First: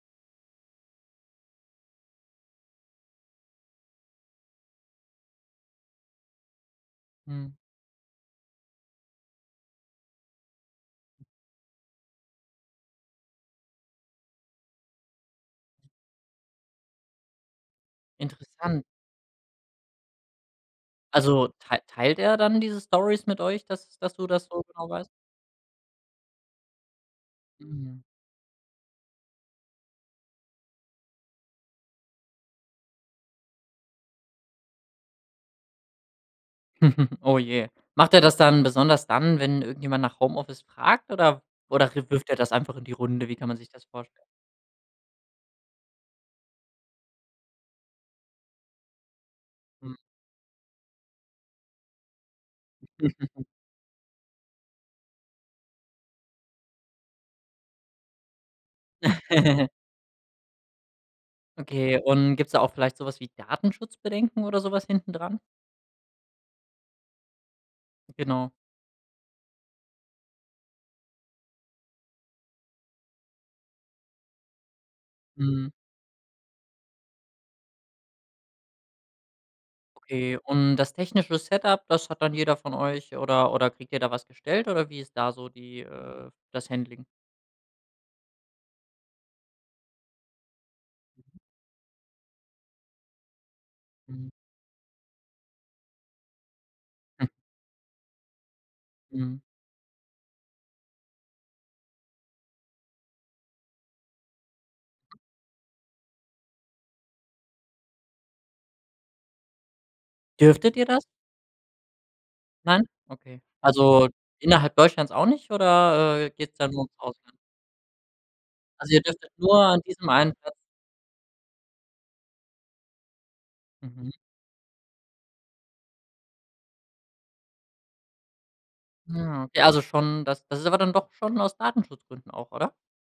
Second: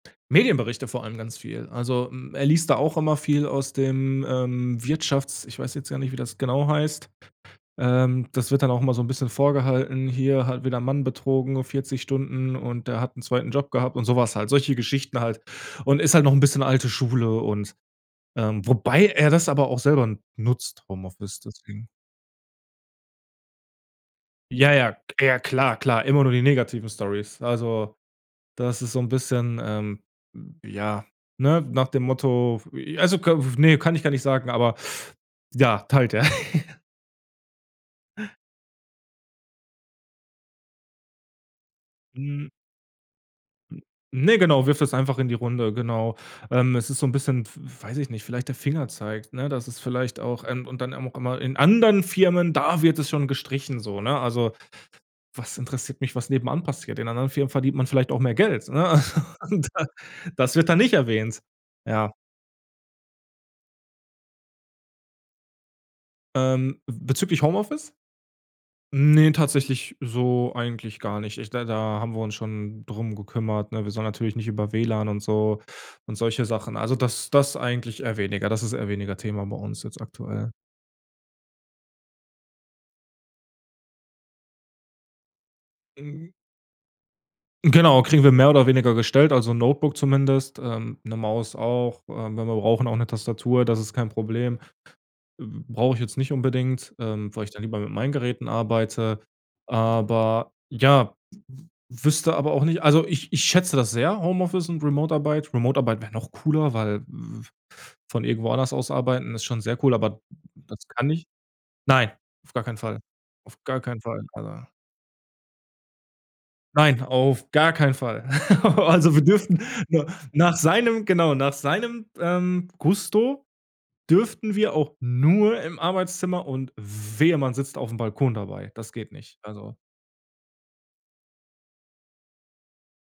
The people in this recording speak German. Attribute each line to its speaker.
Speaker 1: Medienberichte, vor allem ganz viel. Also, hm, er liest da auch immer viel aus dem, ähm, Wirtschafts ich weiß jetzt gar nicht, wie das genau heißt
Speaker 2: Mhm.
Speaker 1: ähm, das wird dann auch immer so 'n bisschen vorgehalten, hier halt wieder 'n Mann betrogen, 40 Stunden und der hat 'n 2. Job gehabt und so was halt solche Geschichten halt. Und ist halt noch 'n bisschen alte Schule und, ähm
Speaker 2: Interessant.
Speaker 1: wobei er das aber auch selber nutzt Homeoffice
Speaker 2: Also, tei
Speaker 1: deswegen.
Speaker 2: teilt er dann diese Storys mit euch, dass du das so
Speaker 1: Ja,
Speaker 2: genau
Speaker 1: ja,
Speaker 2: weißt?
Speaker 1: ja, klar, klar, immer nur die negativen Storys, also
Speaker 2: Mhm.
Speaker 1: das ist so 'n bisschen, ähm, ja, ne, nach dem Motto also k ne, kann ich gar nicht sagen, aber ja, teilt er.
Speaker 2: Oh je. Macht er das dann besonders dann, wenn irgendjemand nach Homeoffice fragt oder oder re wirft er
Speaker 1: Hm.
Speaker 2: das einfach in die Runde? Wie kann man sich das vorstellen?
Speaker 1: Ne, genau, wirft es einfach in die Runde, genau, ähm, es ist so 'n bisschen, w weiß ich nicht, vielleicht der Fingerzeig, ne, dass es
Speaker 2: Mhm.
Speaker 1: vielleicht auch, ähm und dann auch immer: „In anderen Firmen, da wird es schon gestrichen“ so, ne? Also, was interessiert mich, was nebenan passiert? In anderen Firmen verdient man vielleicht auch mehr Geld, ne? Also, und das das wird dann nicht erwähnt.
Speaker 2: Okay.
Speaker 1: Ja.
Speaker 2: Und gibt's da auch vielleicht so was wie Datenschutzbedenken oder so was hintendran?
Speaker 1: Ähm, bezüglich Homeoffice?
Speaker 2: Genau.
Speaker 1: Ne, tatsächlich so eigentlich gar nicht. Ich da da haben wir uns schon drum gekümmert, ne? Wir sollen natürlich nicht über WLAN und so
Speaker 2: Mhm.
Speaker 1: und solche Sachen. Also, das das eigentlich eher weniger das ist eher weniger Thema bei uns jetzt
Speaker 2: Okay.
Speaker 1: aktuell.
Speaker 2: Und das technische Set-up, dass hat dann jeder von euch oder oder kriegt ihr da was gestellt oder wie ist da so die äh, das Handling?
Speaker 1: Genau, kriegen wir mehr oder weniger gestellt, also, Notebook zumindest, ähm, 'ne Maus auch, äh, wenn wir brauchen, auch 'ne Tastatur, das ist kein
Speaker 2: Mhm.
Speaker 1: Problem äh, brauche ich jetzt nicht unbedingt,
Speaker 2: Hm.
Speaker 1: ähm, weil ich dann lieber mit meinen Geräten arbeite,
Speaker 2: Mhm.
Speaker 1: aber ja, w w wüsste aber auch nicht also, ich ich schätze das sehr, Homeoffice und Remote-Arbeit Remote-Arbeit wäre noch cooler, weil v von irgendwo anders aus arbeiten ist schon sehr cool, aber
Speaker 2: Dürftet
Speaker 1: das
Speaker 2: ihr das?
Speaker 1: kann ich nein, auf gar keinen
Speaker 2: Nein?
Speaker 1: Fall,
Speaker 2: Okay.
Speaker 1: auf gar keinen
Speaker 2: Also,
Speaker 1: Fall, aber
Speaker 2: innerhalb Deutschlands auch nicht oder, äh, geht's dann nur ums
Speaker 1: Nein,
Speaker 2: Ausland?
Speaker 1: auf gar keinen Fall.
Speaker 2: Also, ihr
Speaker 1: Also, wir
Speaker 2: dürftet
Speaker 1: dürften
Speaker 2: nur an
Speaker 1: nur
Speaker 2: diesem einen Platz
Speaker 1: nach seinem genau, nach seinem, ähm, Gusto
Speaker 2: Mhm.
Speaker 1: dürften wir auch nur im Arbeitszimmer und wehe, man sitzt aufm Balkon dabei. Das geht nicht.
Speaker 2: Hm, okay,
Speaker 1: Also
Speaker 2: also, schon das ist aber dann doch schon aus Datenschutzgründen auch, oder?